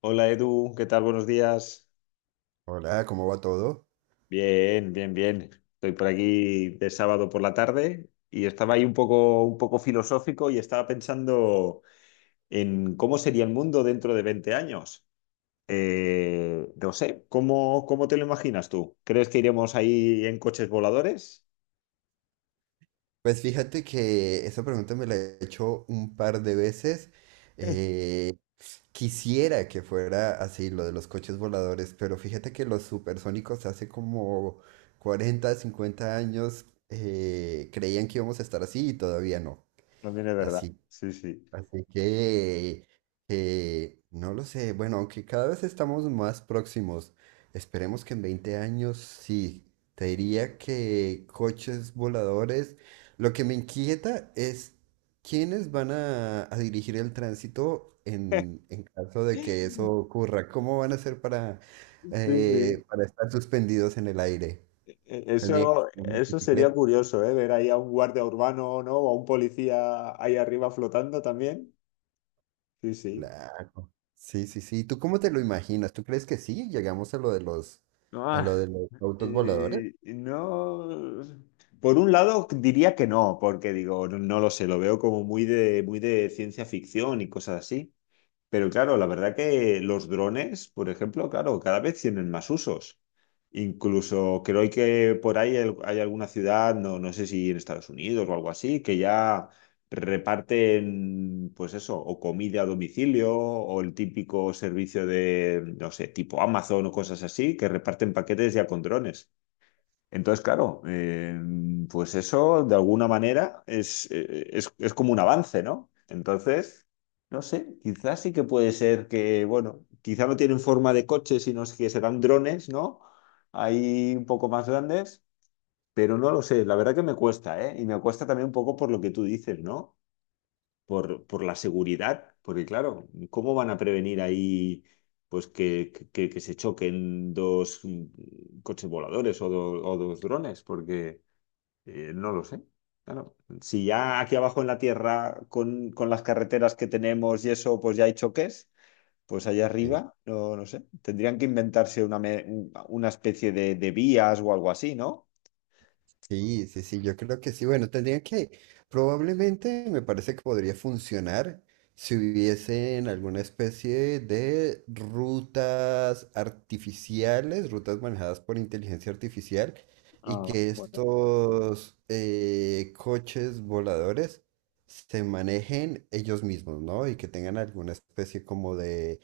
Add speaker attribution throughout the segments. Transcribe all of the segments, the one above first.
Speaker 1: Hola Edu, ¿qué tal? Buenos días.
Speaker 2: Hola, ¿cómo va todo?
Speaker 1: Bien, bien, bien. Estoy por aquí de sábado por la tarde y estaba ahí un poco filosófico y estaba pensando en cómo sería el mundo dentro de 20 años. No sé, ¿cómo te lo imaginas tú? ¿Crees que iremos ahí en coches voladores?
Speaker 2: Pues fíjate que esa pregunta me la he hecho un par de veces. Eh, Quisiera que fuera así lo de los coches voladores, pero fíjate que los supersónicos hace como 40, 50 años creían que íbamos a estar así y todavía no.
Speaker 1: También es verdad.
Speaker 2: Así
Speaker 1: Sí, sí.
Speaker 2: Así que, no lo sé. Bueno, aunque cada vez estamos más próximos, esperemos que en 20 años sí. Te diría que coches voladores. Lo que me inquieta es quiénes van a dirigir el tránsito en caso de que eso ocurra. ¿Cómo van a hacer para,
Speaker 1: Sí, sí.
Speaker 2: eh, para estar suspendidos en el aire? Tendrían que
Speaker 1: Eso,
Speaker 2: ser una
Speaker 1: eso sería
Speaker 2: motocicleta.
Speaker 1: curioso, ¿eh? Ver ahí a un guardia urbano, ¿no? O a un policía ahí arriba flotando también. Sí, sí.
Speaker 2: Claro. Sí, sí, sí. ¿Tú cómo te lo imaginas? ¿Tú crees que sí? ¿Llegamos a lo de los,
Speaker 1: Ah,
Speaker 2: autos voladores?
Speaker 1: no. Por un lado diría que no, porque digo, no, no lo sé, lo veo como muy de ciencia ficción y cosas así. Pero claro, la verdad que los drones, por ejemplo, claro, cada vez tienen más usos. Incluso creo que por ahí hay alguna ciudad, no, no sé si en Estados Unidos o algo así, que ya reparten, pues eso, o comida a domicilio, o el típico servicio de, no sé, tipo Amazon o cosas así, que reparten paquetes ya con drones. Entonces, claro, pues eso de alguna manera es como un avance, ¿no? Entonces, no sé, quizás sí que puede ser que, bueno, quizá no tienen forma de coche, sino es que serán drones, ¿no? Ahí un poco más grandes, pero no lo sé, la verdad que me cuesta, ¿eh? Y me cuesta también un poco por lo que tú dices, ¿no? Por la seguridad, porque claro, ¿cómo van a prevenir ahí pues que se choquen dos coches voladores o dos drones? Porque no lo sé. Claro, si ya aquí abajo en la Tierra, con las carreteras que tenemos y eso, pues ya hay choques, pues allá
Speaker 2: Sí.
Speaker 1: arriba, no, no sé, tendrían que inventarse una especie de vías o algo así, ¿no?
Speaker 2: Sí, sí, sí, yo creo que sí. Bueno, probablemente me parece que podría funcionar si hubiesen alguna especie de rutas artificiales, rutas manejadas por inteligencia artificial, y
Speaker 1: Ah,
Speaker 2: que
Speaker 1: bueno.
Speaker 2: estos coches voladores se manejen ellos mismos, ¿no? Y que tengan alguna especie como de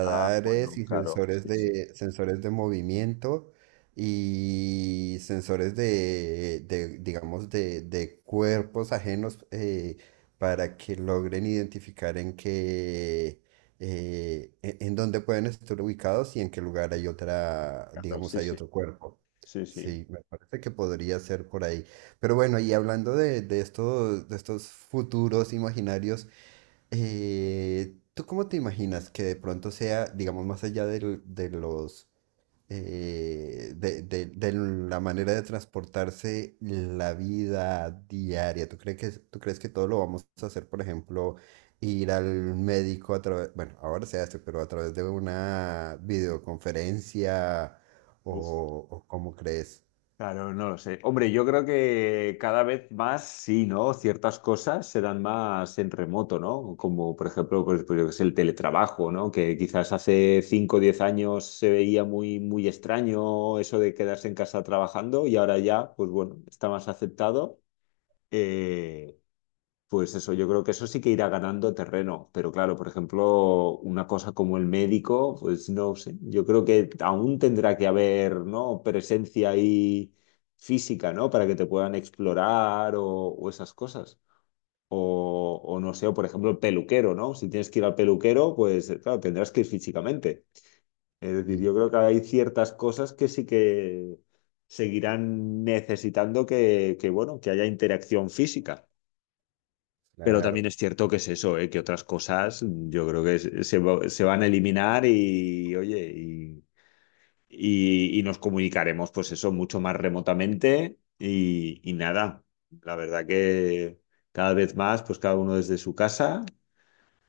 Speaker 1: Ah, bueno,
Speaker 2: y
Speaker 1: claro, sí, sí,
Speaker 2: sensores de movimiento y sensores digamos, de cuerpos ajenos para que logren identificar en dónde pueden estar ubicados y en qué lugar hay
Speaker 1: claro,
Speaker 2: digamos,
Speaker 1: sí,
Speaker 2: hay
Speaker 1: sí,
Speaker 2: otro cuerpo.
Speaker 1: sí, sí.
Speaker 2: Sí, me parece que podría ser por ahí. Pero bueno, y hablando de estos futuros imaginarios, ¿tú cómo te imaginas que de pronto sea, digamos, más allá de la manera de transportarse la vida diaria. ¿Tú crees que todo lo vamos a hacer, por ejemplo, ir al médico a través, bueno, ahora se hace, pero a través de una videoconferencia
Speaker 1: Uf.
Speaker 2: o cómo crees?
Speaker 1: Claro, no lo sé. Hombre, yo creo que cada vez más sí, ¿no? Ciertas cosas se dan más en remoto, ¿no? Como por ejemplo, pues yo qué sé, el teletrabajo, ¿no? Que quizás hace 5 o 10 años se veía muy, muy extraño eso de quedarse en casa trabajando y ahora ya, pues bueno, está más aceptado. Eh, pues eso, yo creo que eso sí que irá ganando terreno, pero claro, por ejemplo, una cosa como el médico, pues no sé, yo creo que aún tendrá que haber, ¿no? Presencia ahí física, ¿no? Para que te puedan explorar o esas cosas. O no sé, o por ejemplo, el peluquero, ¿no? Si tienes que ir al peluquero, pues claro, tendrás que ir físicamente. Es decir,
Speaker 2: Sí,
Speaker 1: yo creo que hay ciertas cosas que sí que seguirán necesitando que bueno, que haya interacción física. Pero
Speaker 2: claro.
Speaker 1: también es cierto que es eso, ¿eh? Que otras cosas yo creo que se van a eliminar y, oye, y nos comunicaremos, pues eso, mucho más remotamente y nada, la verdad que cada vez más, pues cada uno desde su casa,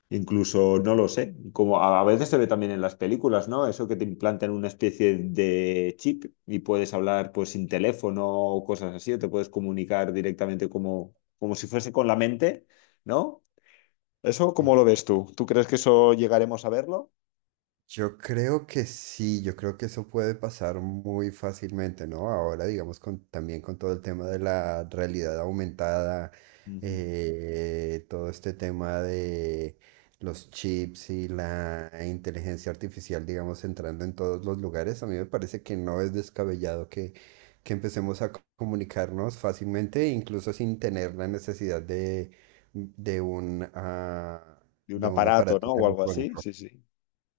Speaker 1: incluso, no lo sé, como a veces se ve también en las películas, ¿no? Eso que te implantan una especie de chip y puedes hablar pues sin teléfono o cosas así, o te puedes comunicar directamente como si fuese con la mente, ¿no? ¿Eso
Speaker 2: Sí.
Speaker 1: cómo lo ves tú? ¿Tú crees que eso llegaremos a verlo?
Speaker 2: Yo creo que sí, yo creo que eso puede pasar muy fácilmente, ¿no? Ahora, digamos, con, también con todo el tema de la realidad aumentada,
Speaker 1: Ujú.
Speaker 2: todo este tema de los chips y la inteligencia artificial, digamos, entrando en todos los lugares, a mí me parece que no es descabellado que empecemos a comunicarnos fácilmente, incluso sin tener la necesidad de un, ah,
Speaker 1: De un
Speaker 2: de un
Speaker 1: aparato,
Speaker 2: aparato
Speaker 1: ¿no? O algo así.
Speaker 2: telefónico.
Speaker 1: Sí, sí.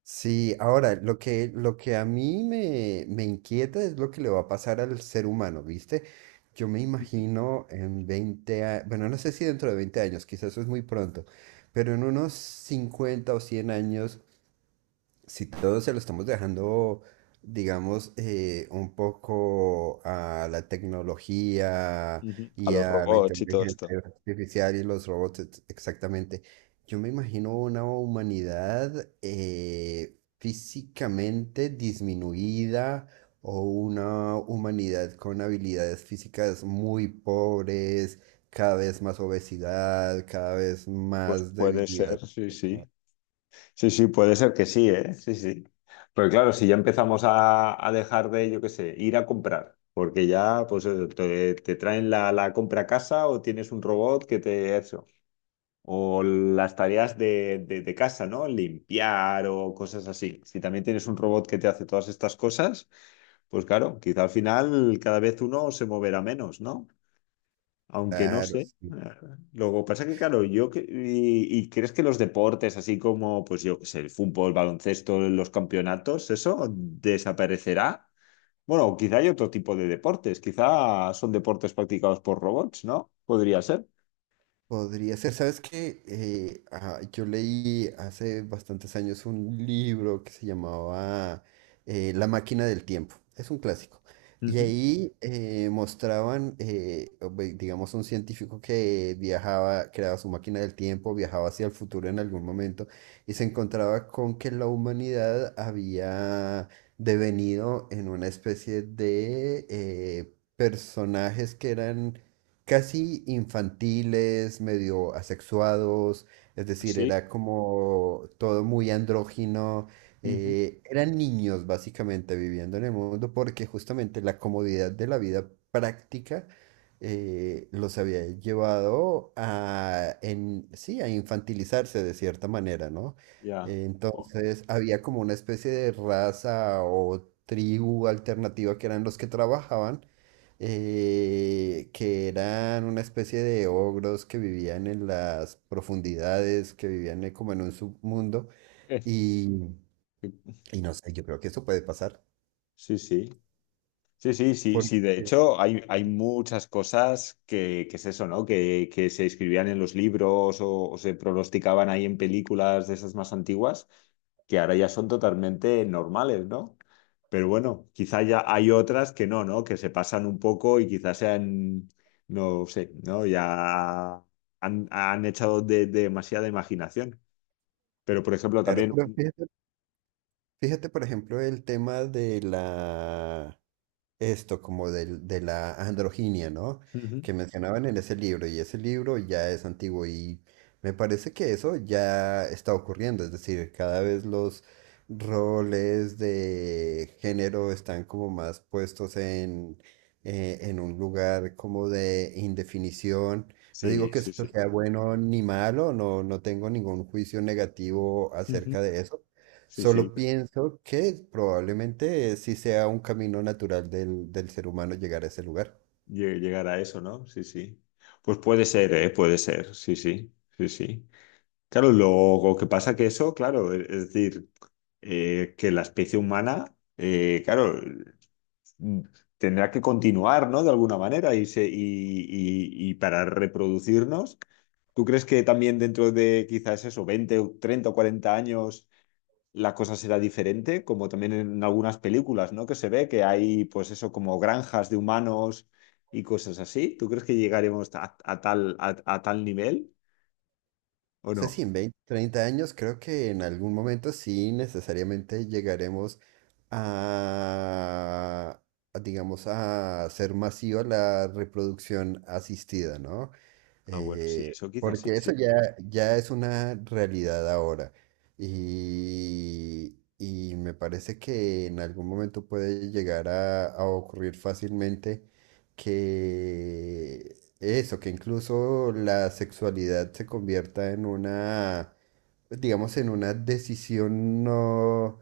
Speaker 2: Sí, ahora, lo que a mí me inquieta es lo que le va a pasar al ser humano, ¿viste? Yo me
Speaker 1: Ujú.
Speaker 2: imagino en veinte años, bueno, no sé si dentro de 20 años, quizás eso es muy pronto, pero en unos 50 o 100 años, si todo se lo estamos dejando, digamos, un poco a la tecnología
Speaker 1: Ujú. A
Speaker 2: y
Speaker 1: los
Speaker 2: a la
Speaker 1: robots y todo esto.
Speaker 2: inteligencia artificial y los robots, exactamente, yo me imagino una humanidad físicamente disminuida o una humanidad con habilidades físicas muy pobres, cada vez más obesidad, cada vez
Speaker 1: Pues
Speaker 2: más
Speaker 1: puede
Speaker 2: debilidad.
Speaker 1: ser, sí, sí. Sí, sí, puede ser que sí, ¿eh? Sí, sí. Pero claro, si ya empezamos a dejar de, yo qué sé, ir a comprar, porque ya pues te traen la compra a casa o tienes un robot que te eso. O las tareas de casa, ¿no? Limpiar o cosas así. Si también tienes un robot que te hace todas estas cosas. Pues claro, quizá al final cada vez uno se moverá menos, ¿no? Aunque no
Speaker 2: Claro,
Speaker 1: sé.
Speaker 2: sí.
Speaker 1: Luego pasa que, claro, y crees que los deportes, así como, pues yo qué sé, el fútbol, el baloncesto, los campeonatos, ¿eso desaparecerá? Bueno, quizá hay otro tipo de deportes, quizá son deportes practicados por robots, ¿no? Podría ser.
Speaker 2: Podría ser, ¿sabes qué? Yo leí hace bastantes años un libro que se llamaba La máquina del tiempo. Es un clásico. Y
Speaker 1: Ujú.
Speaker 2: ahí mostraban, digamos, un científico que viajaba, creaba su máquina del tiempo, viajaba hacia el futuro en algún momento y se encontraba con que la humanidad había devenido en una especie de personajes que eran casi infantiles, medio asexuados, es decir,
Speaker 1: Así.
Speaker 2: era como todo muy andrógino.
Speaker 1: Ujú.
Speaker 2: Eran niños básicamente viviendo en el mundo porque justamente la comodidad de la vida práctica los había llevado sí, a infantilizarse de cierta manera, ¿no?
Speaker 1: Ya. Jo,
Speaker 2: Entonces había como una especie de raza o tribu alternativa que eran los que trabajaban que eran una especie de ogros que vivían en las profundidades, que vivían como en un submundo.
Speaker 1: eh,
Speaker 2: Y, y no sé, yo creo que eso puede pasar.
Speaker 1: Sí, sí. Sí, sí, sí,
Speaker 2: Porque,
Speaker 1: sí. De hecho, hay muchas cosas que es eso, ¿no? Que se escribían en los libros o se pronosticaban ahí en películas de esas más antiguas, que ahora ya son totalmente normales, ¿no? Pero bueno, quizá ya hay otras que no, ¿no? Que se pasan un poco y quizás sean, no sé, ¿no? Ya han echado de demasiada imaginación. Pero, por ejemplo,
Speaker 2: claro,
Speaker 1: también...
Speaker 2: pero fíjate, por ejemplo, el tema de la, esto como del- de, la androginia, ¿no?
Speaker 1: Ujú.
Speaker 2: Que mencionaban en ese libro y ese libro ya es antiguo y me parece que eso ya está ocurriendo, es decir, cada vez los roles de género están como más puestos en un lugar como de indefinición. No digo
Speaker 1: Sí,
Speaker 2: que
Speaker 1: sí,
Speaker 2: esto
Speaker 1: sí.
Speaker 2: sea bueno ni malo, no, no tengo ningún juicio negativo
Speaker 1: Ujú.
Speaker 2: acerca de eso.
Speaker 1: Sí, sí.
Speaker 2: Solo pienso que probablemente sí sea un camino natural del ser humano llegar a ese lugar.
Speaker 1: Llegar a eso, ¿no? Sí, sí. Pues puede ser, ¿eh? Puede ser, sí, sí, sí, sí. Claro, lo que pasa que eso, claro, es decir, que la especie humana, claro, mm, tendrá que continuar, ¿no? De alguna manera y, y para reproducirnos, ¿tú crees que también dentro de quizás eso, 20 o 30 o 40 años la cosa será diferente, como también en algunas películas, ¿no? Que se ve que hay, pues eso, como granjas de humanos y cosas así. ¿Tú crees que llegaremos a tal nivel o
Speaker 2: O sea, sí,
Speaker 1: no?
Speaker 2: en 20 30 años creo que en algún momento sí necesariamente llegaremos a, digamos, a ser masiva la reproducción asistida, ¿no?
Speaker 1: Ah, bueno, sí,
Speaker 2: Eh,
Speaker 1: eso quizás sí,
Speaker 2: porque
Speaker 1: sí.
Speaker 2: eso ya, ya es una realidad ahora. Y me parece que en algún momento puede llegar a ocurrir fácilmente que eso, que incluso la sexualidad se convierta en digamos, en una decisión no,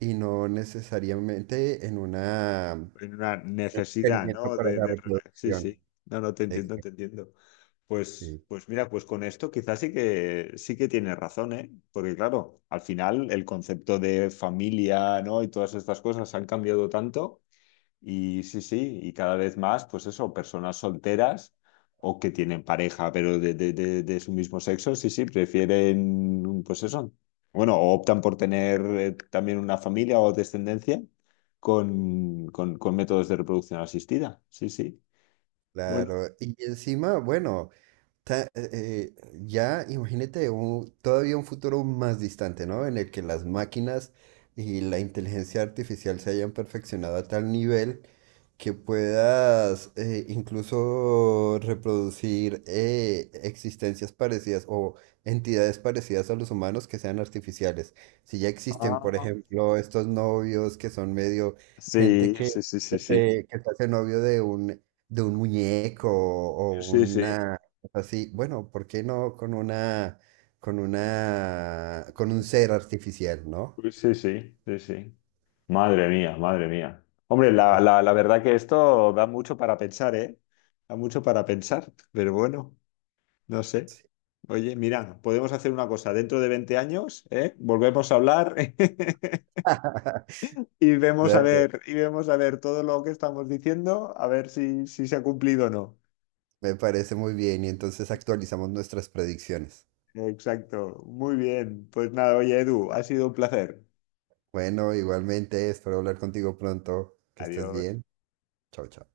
Speaker 2: y no necesariamente en un
Speaker 1: En una necesidad,
Speaker 2: experimento
Speaker 1: ¿no?
Speaker 2: para la
Speaker 1: Sí,
Speaker 2: reproducción.
Speaker 1: sí. No, no, te entiendo, te
Speaker 2: Exacto.
Speaker 1: entiendo. Pues mira, pues con esto quizás sí que tienes razón, ¿eh? Porque claro, al final el concepto de familia, ¿no? Y todas estas cosas han cambiado tanto. Y sí, sí, y cada vez más, pues eso, personas solteras o que tienen pareja, pero de su mismo sexo, sí, sí, prefieren, pues eso, bueno, o optan por tener también una familia o descendencia con métodos de reproducción asistida, sí, sí. Bueno,
Speaker 2: Claro, y encima, bueno, ta- eh, eh, ya imagínate todavía un futuro más distante, ¿no? En el que las máquinas y la inteligencia artificial se hayan perfeccionado a tal nivel que puedas incluso reproducir existencias parecidas o entidades parecidas a los humanos que sean artificiales. Si ya existen, por
Speaker 1: ah,
Speaker 2: ejemplo, estos novios que son medio gente
Speaker 1: sí,
Speaker 2: que,
Speaker 1: sí, sí, sí, sí,
Speaker 2: eh, que se hace novio de un muñeco o
Speaker 1: sí, sí,
Speaker 2: una cosa así, bueno, ¿por qué no con con un ser artificial, ¿no?
Speaker 1: pues sí, sí, sí, sí. Madre mía, madre mía. Hombre, la verdad que esto da mucho para pensar, ¿eh? Da mucho para pensar, pero bueno, no sé. Oye, mira, podemos hacer una cosa. Dentro de 20 años, ¿eh? Volvemos a hablar y vemos a ver, y vemos a ver todo lo que estamos diciendo, a ver si se ha cumplido o no.
Speaker 2: Me parece muy bien y entonces actualizamos nuestras predicciones.
Speaker 1: Exacto. Muy bien. Pues nada, oye, Edu, ha sido un placer.
Speaker 2: Bueno, igualmente, espero hablar contigo pronto. Que estés
Speaker 1: Adiós.
Speaker 2: bien. Chao, chao.